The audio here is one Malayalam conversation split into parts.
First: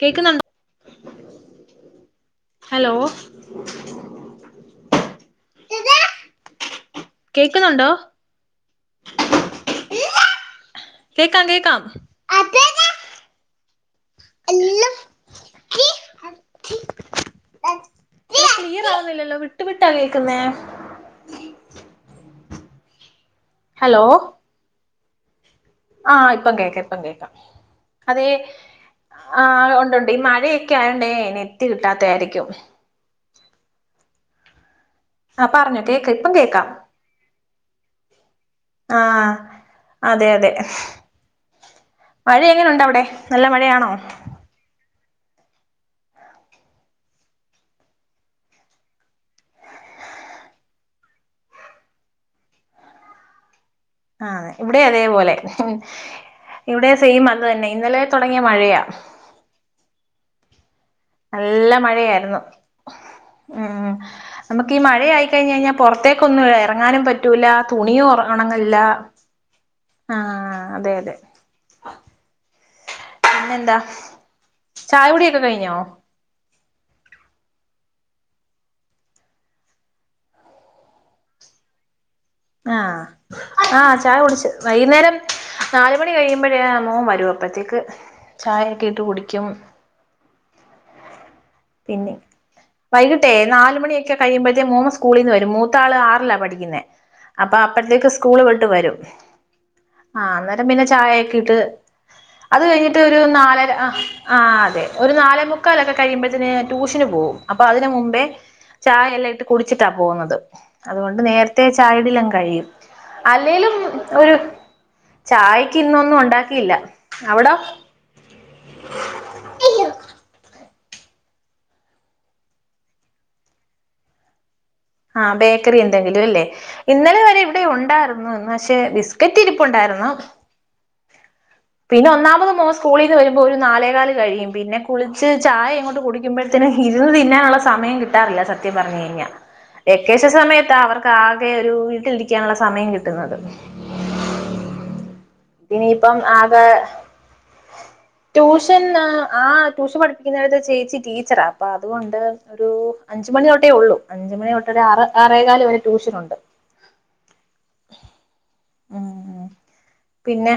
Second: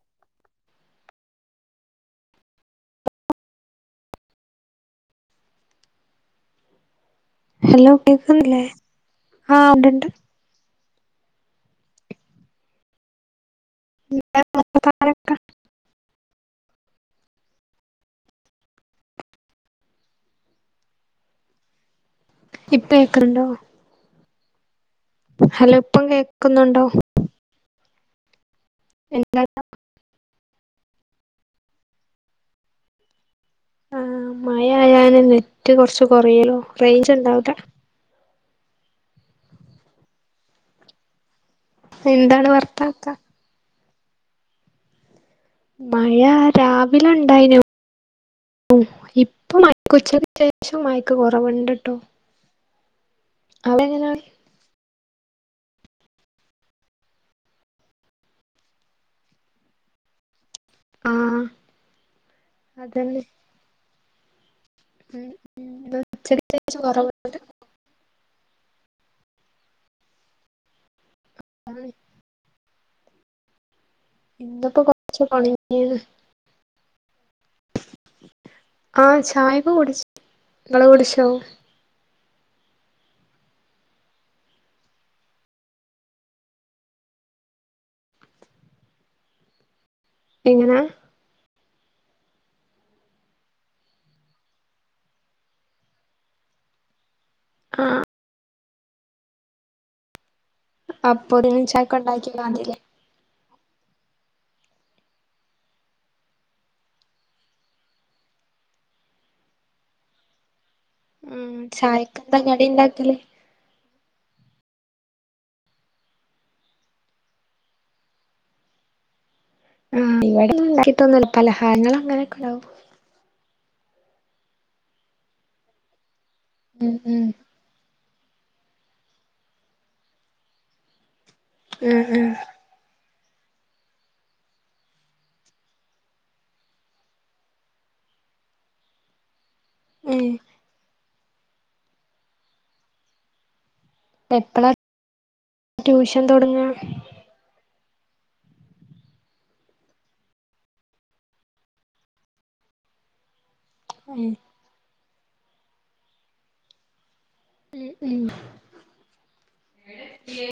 കേൾക്കുന്നുണ്ടോ ഹലോ കേക്കുന്നുണ്ടോ ഹലോ കേക്കുന്നില്ലേ ആ ഉണ്ട് ഉണ്ട് കേക്കാം കേക്കാം ക്ക [unintelligible] [inaudible] ക്ലിയർ ആവുന്നില്ലല്ലോ വിട്ട് വിട്ടാ കേക്കുന്നേ ഇപ്പൊ കേൾക്കണുങ്ങോ ഹലോ ഹലോ ഇപ്പം കേക്കുന്നുണ്ടോ അതേ എന്താ ആ ഒണ്ടൊണ്ട് ഈ മഴ ക്കെയായോണ്ടേ നെറ്റ് കിട്ടാത്തയായിരിക്കും ആഹ് മ ആയാല് നെറ്റ് പറഞ്ഞോ കൊറച്ച് കേക്ക ഇപ്പം കൊറയല്ലോ കേക്കാം റേഞ്ച് ഉണ്ടാവൂല ആ അതെ അതെ മഴ എന്താണ് എങ്ങനൊണ്ടവിടെ വർത്താനൊക്കെ നല്ല മഴയാണോ മഴ രാവിലണ്ടായ്നു ഇപ്പൊ മഴക്ക് ഉച്ചക്ക് ശേഷം മഴക്ക് കൊറവ്ണ്ട്ട്ടോ ആ അതെ ഇവിടെ അതെ അതേപോലെ ഇവിടെ സെയിം അത് തന്നെ ഇന്നലെ തൊടങ്ങിയ മഴയാ ആഹ് നല്ല മഴയായിരുന്നു അതന്നെ ഉം നമുക്ക് ഈ ഉം മഴയായിക്കഴിഞ്ഞ് ഉം കഴിഞ്ഞാ ഇന്ന് ഉച്ചക്ക് പുറത്തേക്കൊന്നും ശേഷം എറങ്ങാനും കൊറവുണ്ട് പറ്റൂല്ല തുണിയും ഒറ ഒണങ്ങ ലാ ആ അതെ അതെ ഉം പിന്നെന്താ ഇന്ന്പ്പോ കൊറച്ച് ചായകുടിയൊക്കെ പണി കഴിഞ്ഞോ [unintelligible] ആ ചായക്ക കുടിച്ചു ങ്ങള് കുടിച്ചോ ആ ആ ചായ കുടിച്ച് വൈന്നേരം നാല് മണി കഴിയുമ്പോഴേ ആ മോൻ വരും അപ്പത്തേക്ക് ചായക്കെ ഇട്ട് കുടിക്കും എങ്ങനെ പിന്നെ വൈകിട്ടേ നാലുമണിയൊക്കെ കഴിയുമ്പത്തെ മോൻ സ്കൂളീന്ന് വരും മൂത്താള് ആറിലാ പഠിക്ക്ന്നേ അപ്പാ ആഹ് അപ്പഴത്തേക്ക് സ്കൂള് വി ട്ടു വരും ആ ന്നേ രം പിന്നെ ചായക്കെ ഇട്ട് അപ്പൊതിന് ചായക്ക് ഉണ്ടാക്കി അത് കാണ്ടില്ലേ? കഴിഞ്ഞിട്ട് ഒരു നാല് തായത് ആ ആതെ ഒരു നാലേമുക്കാലൊക്കെ കഴിയുമ്പ ത്തിന് ട്യൂഷന് പോവും. അപ്പൊ അതിന് മുമ്പേ ചായെല്ലാം ഇട്ട് കുടിച്ചിട്ടാ പോവുന്നത്. അതുകൊണ്ട് ഉം നേരത്തെ ചായടീലങ്ങ് ചായക്കെന്താ കടി കഴിയും ഇണ്ടാക്കല് അല്ലേലും ഒരു ചായക്ക് ഇന്നൊന്നും ഒണ്ടാക്കിയില്ല അവടോ? ഊം ഇവടൊന്നുണ്ടാക്കിട്ടൊന്നുല്ല പലഹാരങ്ങള് അങ്ങനൊക്കെണ്ടാവും ആ ബേക്കറി എന്തെങ്കിലും അല്ലേ ഉം ഉം ഇന്നലെവരെ ഇവിടെ ഒണ്ടാരു ഇന്ന് ഇന്നക്ഷെ ബിസ്കറ്റ് ഇരിപ്പുണ്ടാരുന്നു പിന്നെ ഉം ഉം ഒന്നാമത് മോൻ സ്കൂളി ന്ന് വരുമ്പോ ഒരു നാലേകാല് കഴിയും പിന്നെ കുളിച്ച് ചായങ്ങോട്ട് കുടിക്കുമ്പഴത്തേന് ഇരുന്ന് തിന്നാനുള്ള സമയം കിട്ടാറില്ല സത്യം പറഞ്ഞഴിഞ്ഞാ ഉം വെക്കേഷൻ സമയത്താവർ ക്കാകെ ഒരു വീട്ടിലിരിക്കാനുള്ള സമയം കിട്ടുന്നത് എപ്പളാ ഇനിയിപ്പം ട്യൂഷൻ ആകെ തൊട്ങ്ങാ ട്യൂഷൻ ആ ആ ട്യൂഷൻ പഠിപ്പിക്ക്ന്നേട്ത്തെ ചേച്ചി ടീച്ചറാ അപ്പൊ അതുകൊണ്ട് ഒരു അഞ്ച്മണിയൊ ട്ടെയുള്ളൂ ഉം അഞ്ച് മണിതൊ ആറ് ആറേകാല് വരെ ട്യൂഷനൊണ്ട് ഉം ഉം പിന്നെ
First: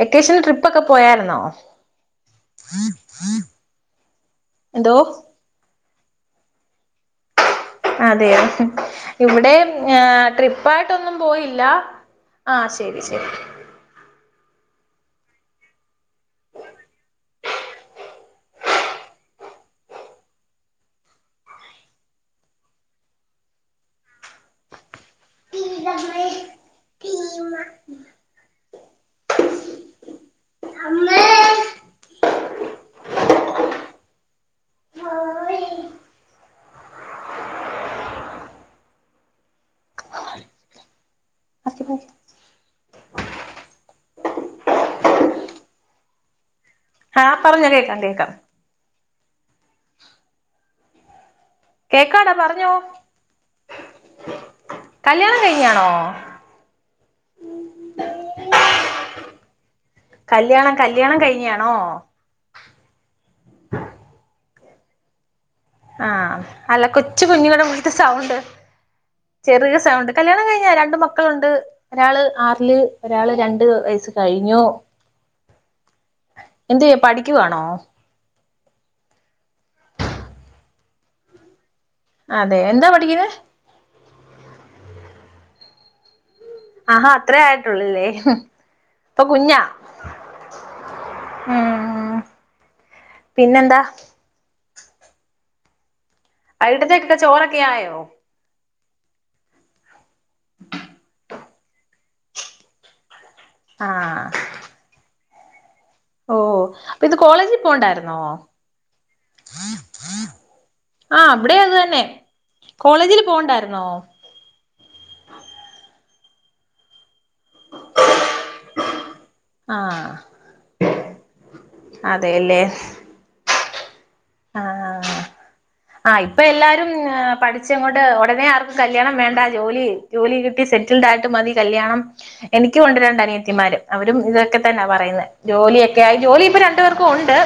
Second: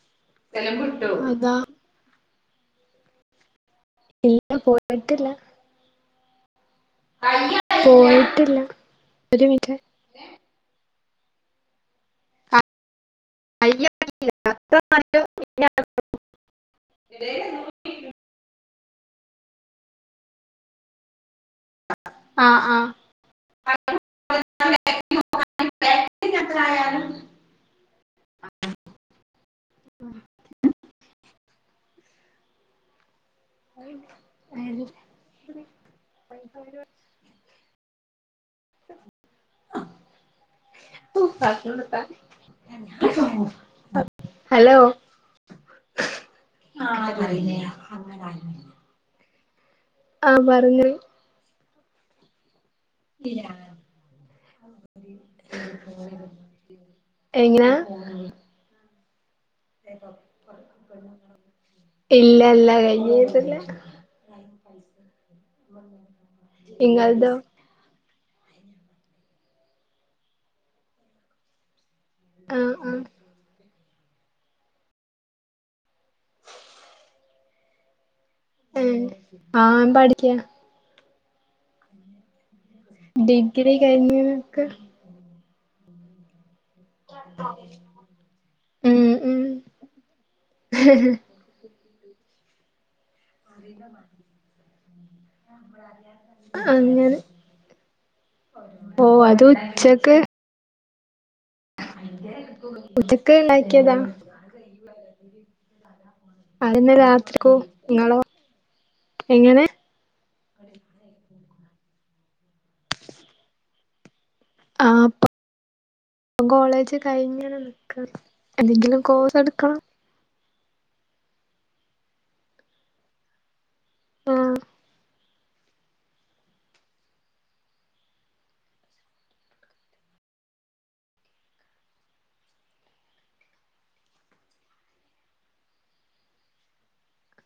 വെക്കേഷന് ട്രിപ്പൊക്കെ പോയായിരുന്നോ അതാ ഇല്ല എന്തോ പോയിട്ടില്ല [unintelligible] അതേയോ പോയിട്ടില്ല ഒരു ഇവിടെ മിനിറ്റ് ആ ട്രിപ്പായി ട്ടൊന്നും പോയില്ല ആ ശരി ശരി [inaudible] ആ ആ ഇല്ല ഹലോ ആഹ് ആയിനെ പറഞ്ഞോ കേക്കാം കേക്കാം അങ്ങനെ ആ പറഞ്ഞോ കേക്കാടാ പറഞ്ഞോ കല്യാണം കഴിഞ്ഞാണോ എങ്ങനാ കല്യാണം കല്യാണം കഴിഞ്ഞാണോ ഇല്ല അല്ല കഴിഞ്ഞിട്ടില്ല ആ അല്ല കൊച്ചു ഇങ്ങൾതോ കുഞ്ഞുടെ പോലത്തെ സൗണ്ട് ചെറിയ സൗണ്ട് കല്യാണം കഴിഞ്ഞാ രണ്ട് മക്കളുണ്ട് ഒരാള് ആഹ് ആറില് ആഹ് ഒരാള് രണ്ട് വയസ്സ് കഴിഞ്ഞു എന്ത് ചെയ്യ പഠിക്കുവാണോ ഏ ആഹ് പഠിക്കാണ് അതെ എന്താ പഠിക്കുന്നത് ഡിഗ്രി കഴിഞ്ഞ് എനക്ക് ആ അത്രേ ആയിട്ടുള്ളല്ലേ ഉം അപ്പൊ ഉം കുഞ്ഞാ ഉം പിന്നെന്താ ഒരിലോ വാ [unintelligible] [unintelligible] തിട്ടിട്ട് ചോറൊക്കെ ആയോ ഓ അതുച്ചക്ക് ഉച്ച ക്ണ്ടാകിയതാ ആഹ് ഓ അപ്പത് കോളേജിൽ രാത്രിക്കും പോണ്ടാരുന്നോ നിങ്ങളോ എങ്ങനെ ആ ഇവിടെ അത് തന്നെ കോളേജിൽ പോകണ്ടാരുന്നോ ആ പൊ കോളേജ് കഴിഞ്ഞ് നിക്ക എന്തെങ്കിലും കോഴ്സെടുക്കണം അതെയല്ലേ ആഹ് ആഹ് ഇപ്പൊ എല്ലാരും ആ പഠിച്ചെകൊണ്ട് ഉടനെ ആർക്കും കല്യാണം വേണ്ട ജോലി ജോലി കിട്ടി സെറ്റിൽഡ് ആയിട്ട് മതി കല്യാണം എനിക്കും ഉണ്ട് രണ്ട് അനിയത്തിമാര് അവരും ഇതൊക്കെ തന്നാ പറയുന്നെ ജോലിയൊക്കെ ആയി ജോലി ഇപ്പ രണ്ടു പേർക്കും ഉണ്ട്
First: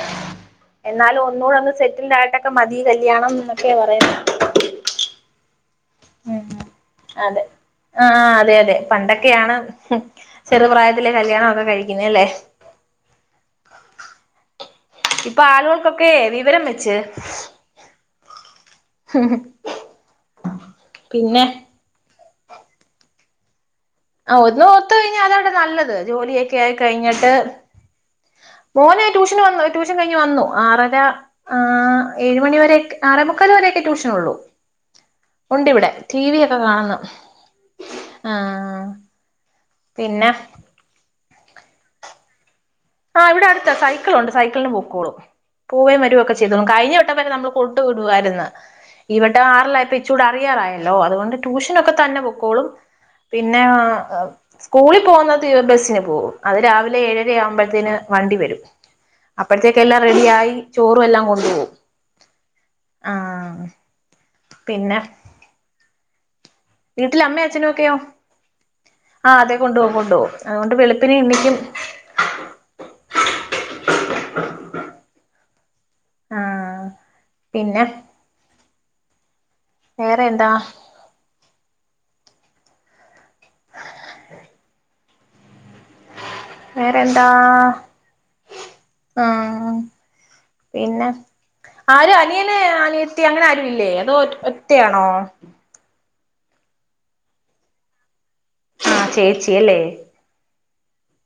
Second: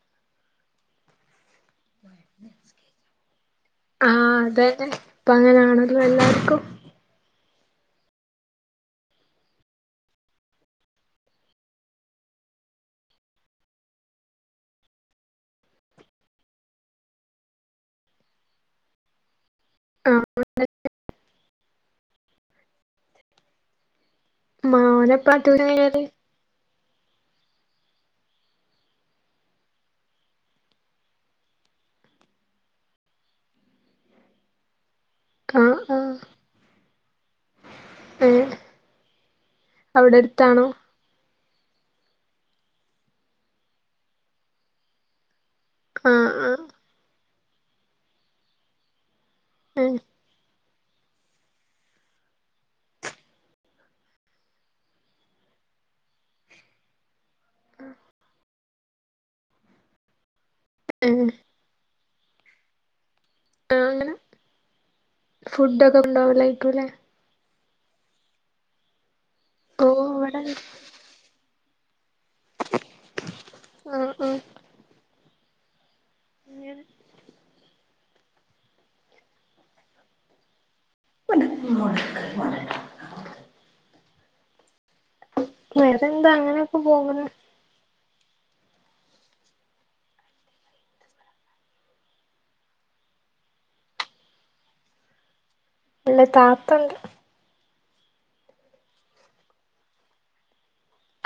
എന്നാലും ഒന്നുകൂടെന്ന് ൽടായിട്ടൊക്കെ മതി കല്യാണം എന്നൊക്കെ പറയുന്നെ ആഹ് അതന്നെ ഇപ്പ അങ്ങനാണല്ലോ ഉം എല്ലാർക്കും അതെ ആ അതെ അതെ പണ്ടൊക്കെയാണ് ഹ് ചെറു പ്രായത്തിലെ കല്യാണം ഒക്കെ കഴിക്കുന്നെ അല്ലേ ഇപ്പ ആളോൾകൊക്കെ വിവരം വെച്ച് ആഹ് പിന്നെ [unintelligible] [inaudible] ആ ഒന്നോത്തു മോനെപ്പളാ കഴിഞ്ഞാലതാണ് ട്യൂഷൻ നല്ലത് കഴിഞ്ഞത് ജോലിക്കായി കൈഞ്ഞിട്ട് മോനെ ട്യൂഷന് വന്നു ട്യൂഷൻ കഴിഞ്ഞ് വന്നു ആറര ആ ഏഴ് മണി വരെക്കെ ആറേമുക്കാൽ വരെക്കെ ട്യൂഷനൊള്ളു ആഹ് ഉണ്ടിവിടെ ആഹ് ടിവി യൊക്കെ കാണുന്നു ആഹ് അവിടെടുത്താണോ ആഹ് ഇവിടടുത്ത സൈക്ക്ളുണ്ട് സൈക്കിളിൽ പൊക്കോളും പൂവേം ആഹ് വരൊക്കെ ആഹ് ചെയ്തൊളും കഴിഞ്ഞ വട്ടം നമ്മൾ കൊണ്ട് വിടുവാരുന്ന് ഇവട്ട ആറിലായപ്പോ ഏഹ് ഇച്ചൂടെ [unintelligible] ആയെ ലോ അത്കൊണ്ട് ട്യൂഷനൊക്കെ തന്നെ പൊക്കോളും പിന്നേ സ്കൂളിൽ പോവുന്നത് ബെസ്സിന് പോവും അത് രാവിലെ ഏഴരയാവു ത്തിന് വണ്ടി വരും അപേഴ്ത്തേക്ക് എല്ലാം റെഡിയായി ചോറും എല്ലാം ഏഹ് കൊണ്ടു പോവും ആഹ് പിന്നെ കംണ്ടാവൂലെ വീട്ടിൽ അമ്മയും അച്ഛനും ക്കെയോ ആഹ് അതെ കൊണ്ടു ഓ പോകും കൊണ്ടോവും ഇവടെ ആവോണ്ട് വെളുപ്പിന് എനിക്കും ആഹ് ആഹ് അങ്ങനെ ആഹ് പിന്നെ വേറെ എന്താ വ [inaudible] വേറെന്താ അങ്ങനെയൊക്കെ പോക്ന്ന് ആ പിന്നെ ആരും അനിയനെ അനിയത്തി അങ്ങനെ ആരു ഇല്ലേ അതോ ഒറ്റയാണോ അല്ല താത്തണ്ട് ആ ചേച്ചിയല്ലേ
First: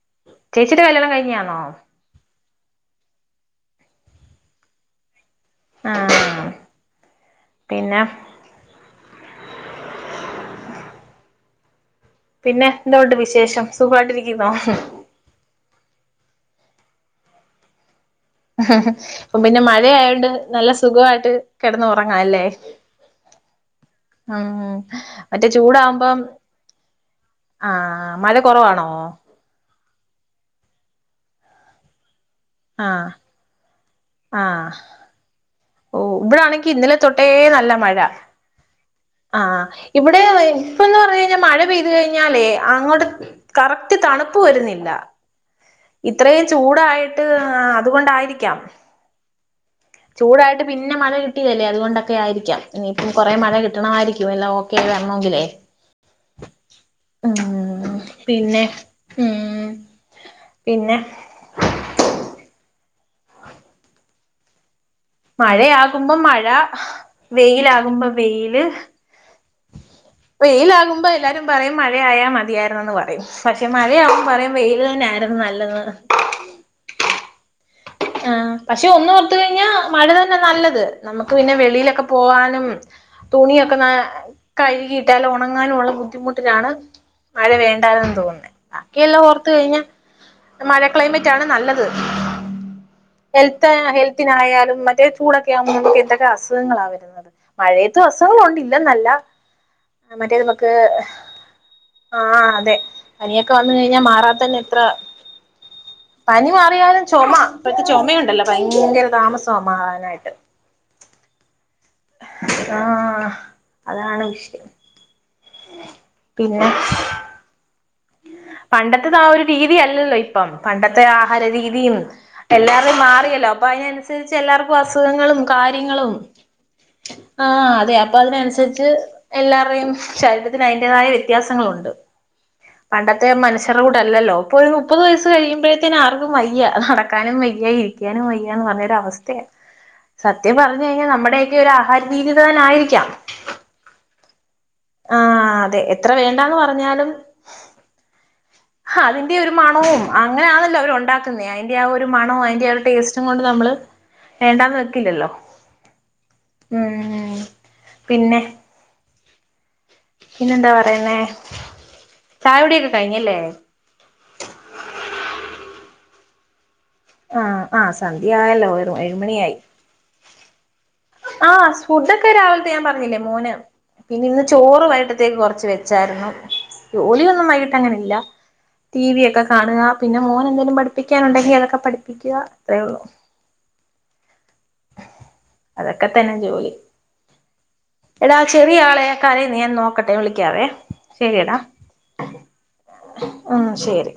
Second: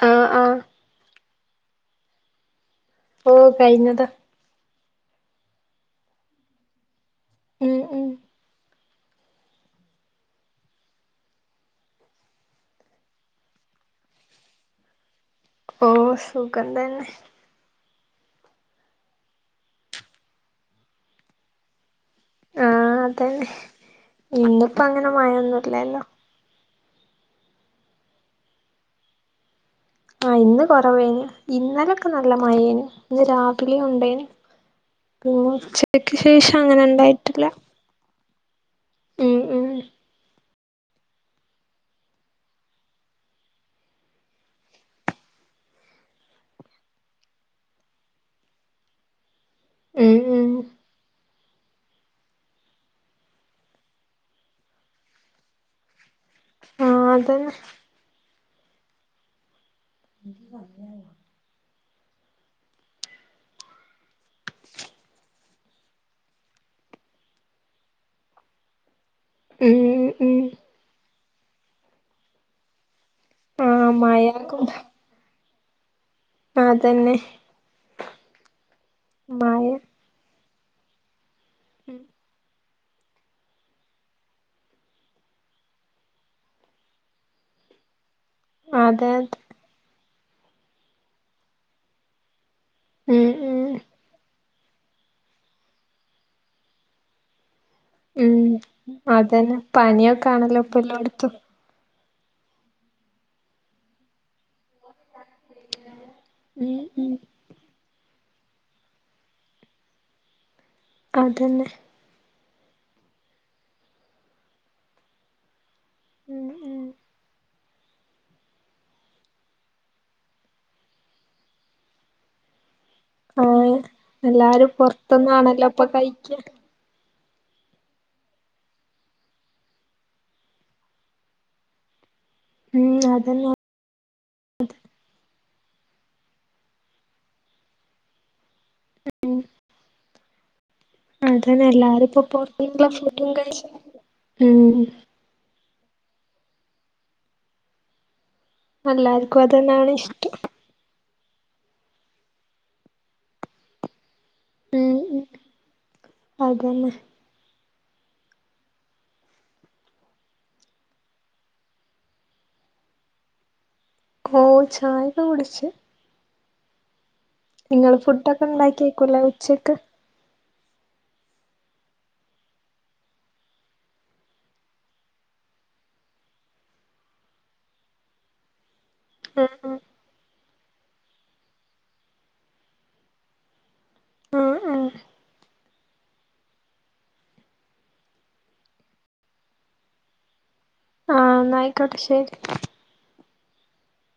ആഹ് ആഹ് ചേച്ചിടെ കല്യാണം കഴിഞ്ഞാ ആഹ് ഓ കൈഞ്ഞത ആ ഉം പിന്നെ ഉം പിന്നെ എന്തൊണ്ട് വിശേഷം സുഖായിട്ടിരിക്കുന്നോ ഓ സുഖം തന്നെ ഹ ഹ പി ഇപ്പം പിന്നെ മഴയായോണ്ട് നല്ല സുഖായിട്ട് കിടന്ന് ഒറ ഉറങ്ങാല്ലേ ആഹ് അതന്നെ ഉം ഉം ഇന്നിപ്പോ അങ്ങനെ മറ്റേ മഴൊന്നുംല്ലല്ലോ ചൂടാകുമ്പം ആഹ് മഴ കുറവാണോ ആ ഇന്ന് കൊറവേന് ഇന്നലൊക്കെ ന ല്ല മഴേന് ആഹ് ഇന്ന് രാവിലെ ഉണ്ട് ആഹ് ഓ ശേഷം ഇവിടാണെങ്കി അങ്ങനെ ഇന്നലെ തൊട്ടേ ഉണ്ടായിട്ടില്ല നല്ല മഴ ഉം ആ ഉം ഇവിടെ [unintelligible] പ്പന്ന് പറഞ്ഞ് കഴിഞ്ഞാൽ മഴ പെയ്തു കഴിഞ്ഞാലേ അങ്ങോട്ട് കറക്റ്റ് തണുപ്പ് വരുന്നില്ല ഇത്രയും ചൂടായിട്ട് അതുകൊണ്ടായിരിക്കാം ഉം ഉം ചൂടായിട്ട് പിന്നെ മഴ ട്ടിയല്ലേ അതുകൊണ്ടൊക്കെ ആയിരിക്കാം ഇനിയിപ്പം കൊറെ മഴ കിട്ടണമായിരിക്കുംല്ല ഓക്കെ ആയി വരണമെങ്കിലേ ആ അതന്നെ ഉം പിന്നെ ഉം പിന്നെ [unintelligible] മഴയാകുമ്പോ മഴ വെയിലാകുമ്പോ വെയില് ഉം ഉം വെയിലാകുമ്പ എല്ലാരും പറയും മഴയയാൽ മതിയായിരുന്നെന്ന് പറയും പക്ഷെ ആഹ് മഴ മഴയാകുമ്പ പറയും വെയിൽ തന്നെ നല്ലത് അതെന്നെ ആ പക്ഷെ ഒന്ന് ഓർത്ത് കഴിഞ്ഞാൽ മഴത ന്നെ നല്ലത് ന പിന്നെ വെളിയിലൊക്കെ പോവാനും തുണിയൊക്കെ ന കഴുകിയിട്ടാല ഉണങ്ങാനുള്ള ബുദ്ധിമുട്ടിലാണ് മഴ വേണ്ടയെന്ന് തോന്നുന്ന അതെ ബാക്കിയെല്ലാം അതെ ഓർത്ത് കഴിഞ്ഞ മഴ ക്ലൈമറ്റ് ആണ് നല്ലത് ഉം ഹെൽത്ത് ഉം ഹെൽത്തിനായാലും മറ്റേ ചൂടൊക്കെ ആവുമ്പോ നമ്മക്ക് എന്തൊക്കെ അസുഖങ്ങളാണ് വരുന്നത് മഴയത്തും ഉം അസുഖങ്ങളുണ്ട് ഇല്ലെന്നല്ല അതന്നെ പനിയൊക്കെ മറ്റേ ആണല്ലോ നമുക്ക് ഇപ്പ എല്ലോട്ത്തും ആഹ് അതെ പനിയൊക്കെ വന്ന കഴിഞ്ഞാ മാറാൻ തന്നെ എത്ര പനി ഉം മാറിയാലും ഉം ചൊമ പ ചൊമയുണ്ടല്ലോ ഭയങ്കര താമസ മാറാനായിട്ട് അതെന്നെ ആഹ് അതാണ് വിഷയം ഉം ഉം പിന്നെ ഉം പണ്ടത്തെത് ആ ഒരു രീതിയല്ലല്ലോ ഇപ്പം പണ്ടത്തെ ആഹാര രീതിയും എല്ലാ അത് മാറിയല്ലോ അപ്പൊ ആഹ് അയ്നനുസരിച്ച് എല്ലാരും എല്ലാർക്കും അസുഖങ്ങളും പൊറത്തുന്നാണല്ലോ ഇപ്പൊ കാര്യങ്ങളും കഴിക്ക ആ അതെ അപ്പൊ അതിനനുസരിച്ച് എല്ലാരുടെയും ശരീരത്തിന് അതിൻ്റേതായ വ്യത്യാസങ്ങളുണ്ട് ഉം പണ്ടത്തെ അതന്നെ മനുഷ്യരുടെ കൂടെ അല്ലല്ലോ ഇപ്പൊ ഒരു മുപ്പത് വയസ്സ് കഴിയു ത്തിന് ആർക്കും വയ്യ നടക്കാനും വയ്യ ഇരിക്കാനും വയ്യ യ്യാന്ന് പറയ്ണ ഒരു അവസ്ഥയ സത്യപറഞ്ഞ ഞ്ഞാൽ നമ്മുടെയൊക്കെ അതന്നെ ഒരു ആഹാര എല്ലാരും ഇപ്പൊ രീതി തന്ന പൊറത്തുന്നുള്ള ആയിരിക്കാം ഫുഡും കഴിച്ച് ഉം ആ അതെ എത്ര വേണ്ടാന്ന് പറഞ്ഞാലും അതിന്റെ എല്ലാർക്കും ഒരു അതന്നാണ് മണവും ഇഷ്ടം അങ്ങനാണല്ലോ അവർ ഒണ്ടാക്കു അയിന്റെ ആ ഒരു മണോ അയിന്റെ ആ ഒരു ടേസ്റ്റും കൊണ്ട് നമ്മള് വേണ്ടാന്ന് ഉം ഉം വെക്കില്ലല്ലോ അതന്നെ ഉം പിന്നെ പിന്നെന്താ പറയുന്നേ ചായകുടിയൊക്കെ കഴിഞ്ഞല്ലേ ഓ ചായൊക്കെ കുടിച്ച് ആഹ് ആഹ് നിങ്ങള് ഫുഡ് ഒക്കെ സന്ധ്യയായല്ലോ ഒരു ഉണ്ടാക്കിയേക്കുല്ലേ ഏഴുമണിയായി ഉച്ചയ്ക്ക് ആഹ് ഫുഡൊക്കെ രാവിലത്തെ ഞാൻ പറഞ്ഞില്ലേ മോന് പിന്നെ ഇന്ന് ചോറ് വൈകിട്ടത്തേക്ക് കൊറച്ച് വെച്ചായിരുന്നു ജോലിയൊന്നും വൈകിട്ട് അങ്ങനില്ല ടി വി ഒക്കെ ഉം കാണുക പിന്നെ മോൻ എന്തേങ്കിലും പഠിപ്പിക്കാനുണ്ടെങ്കി അതൊക്കെ പഠിപ്പിക്കുക അത്രയേള്ളു ഉം ഉം ഉം അതൊക്കെ തന്നെ ജോലി എടാ ചെറിയ ആളെ കരയുന്ന ഞാൻ നോക്കട്ടെ വിളിക്കാവേ ആഹ് എന്ന ശരിയെടാ ആയിക്കോട്ടെ ശരി ഉം ശരി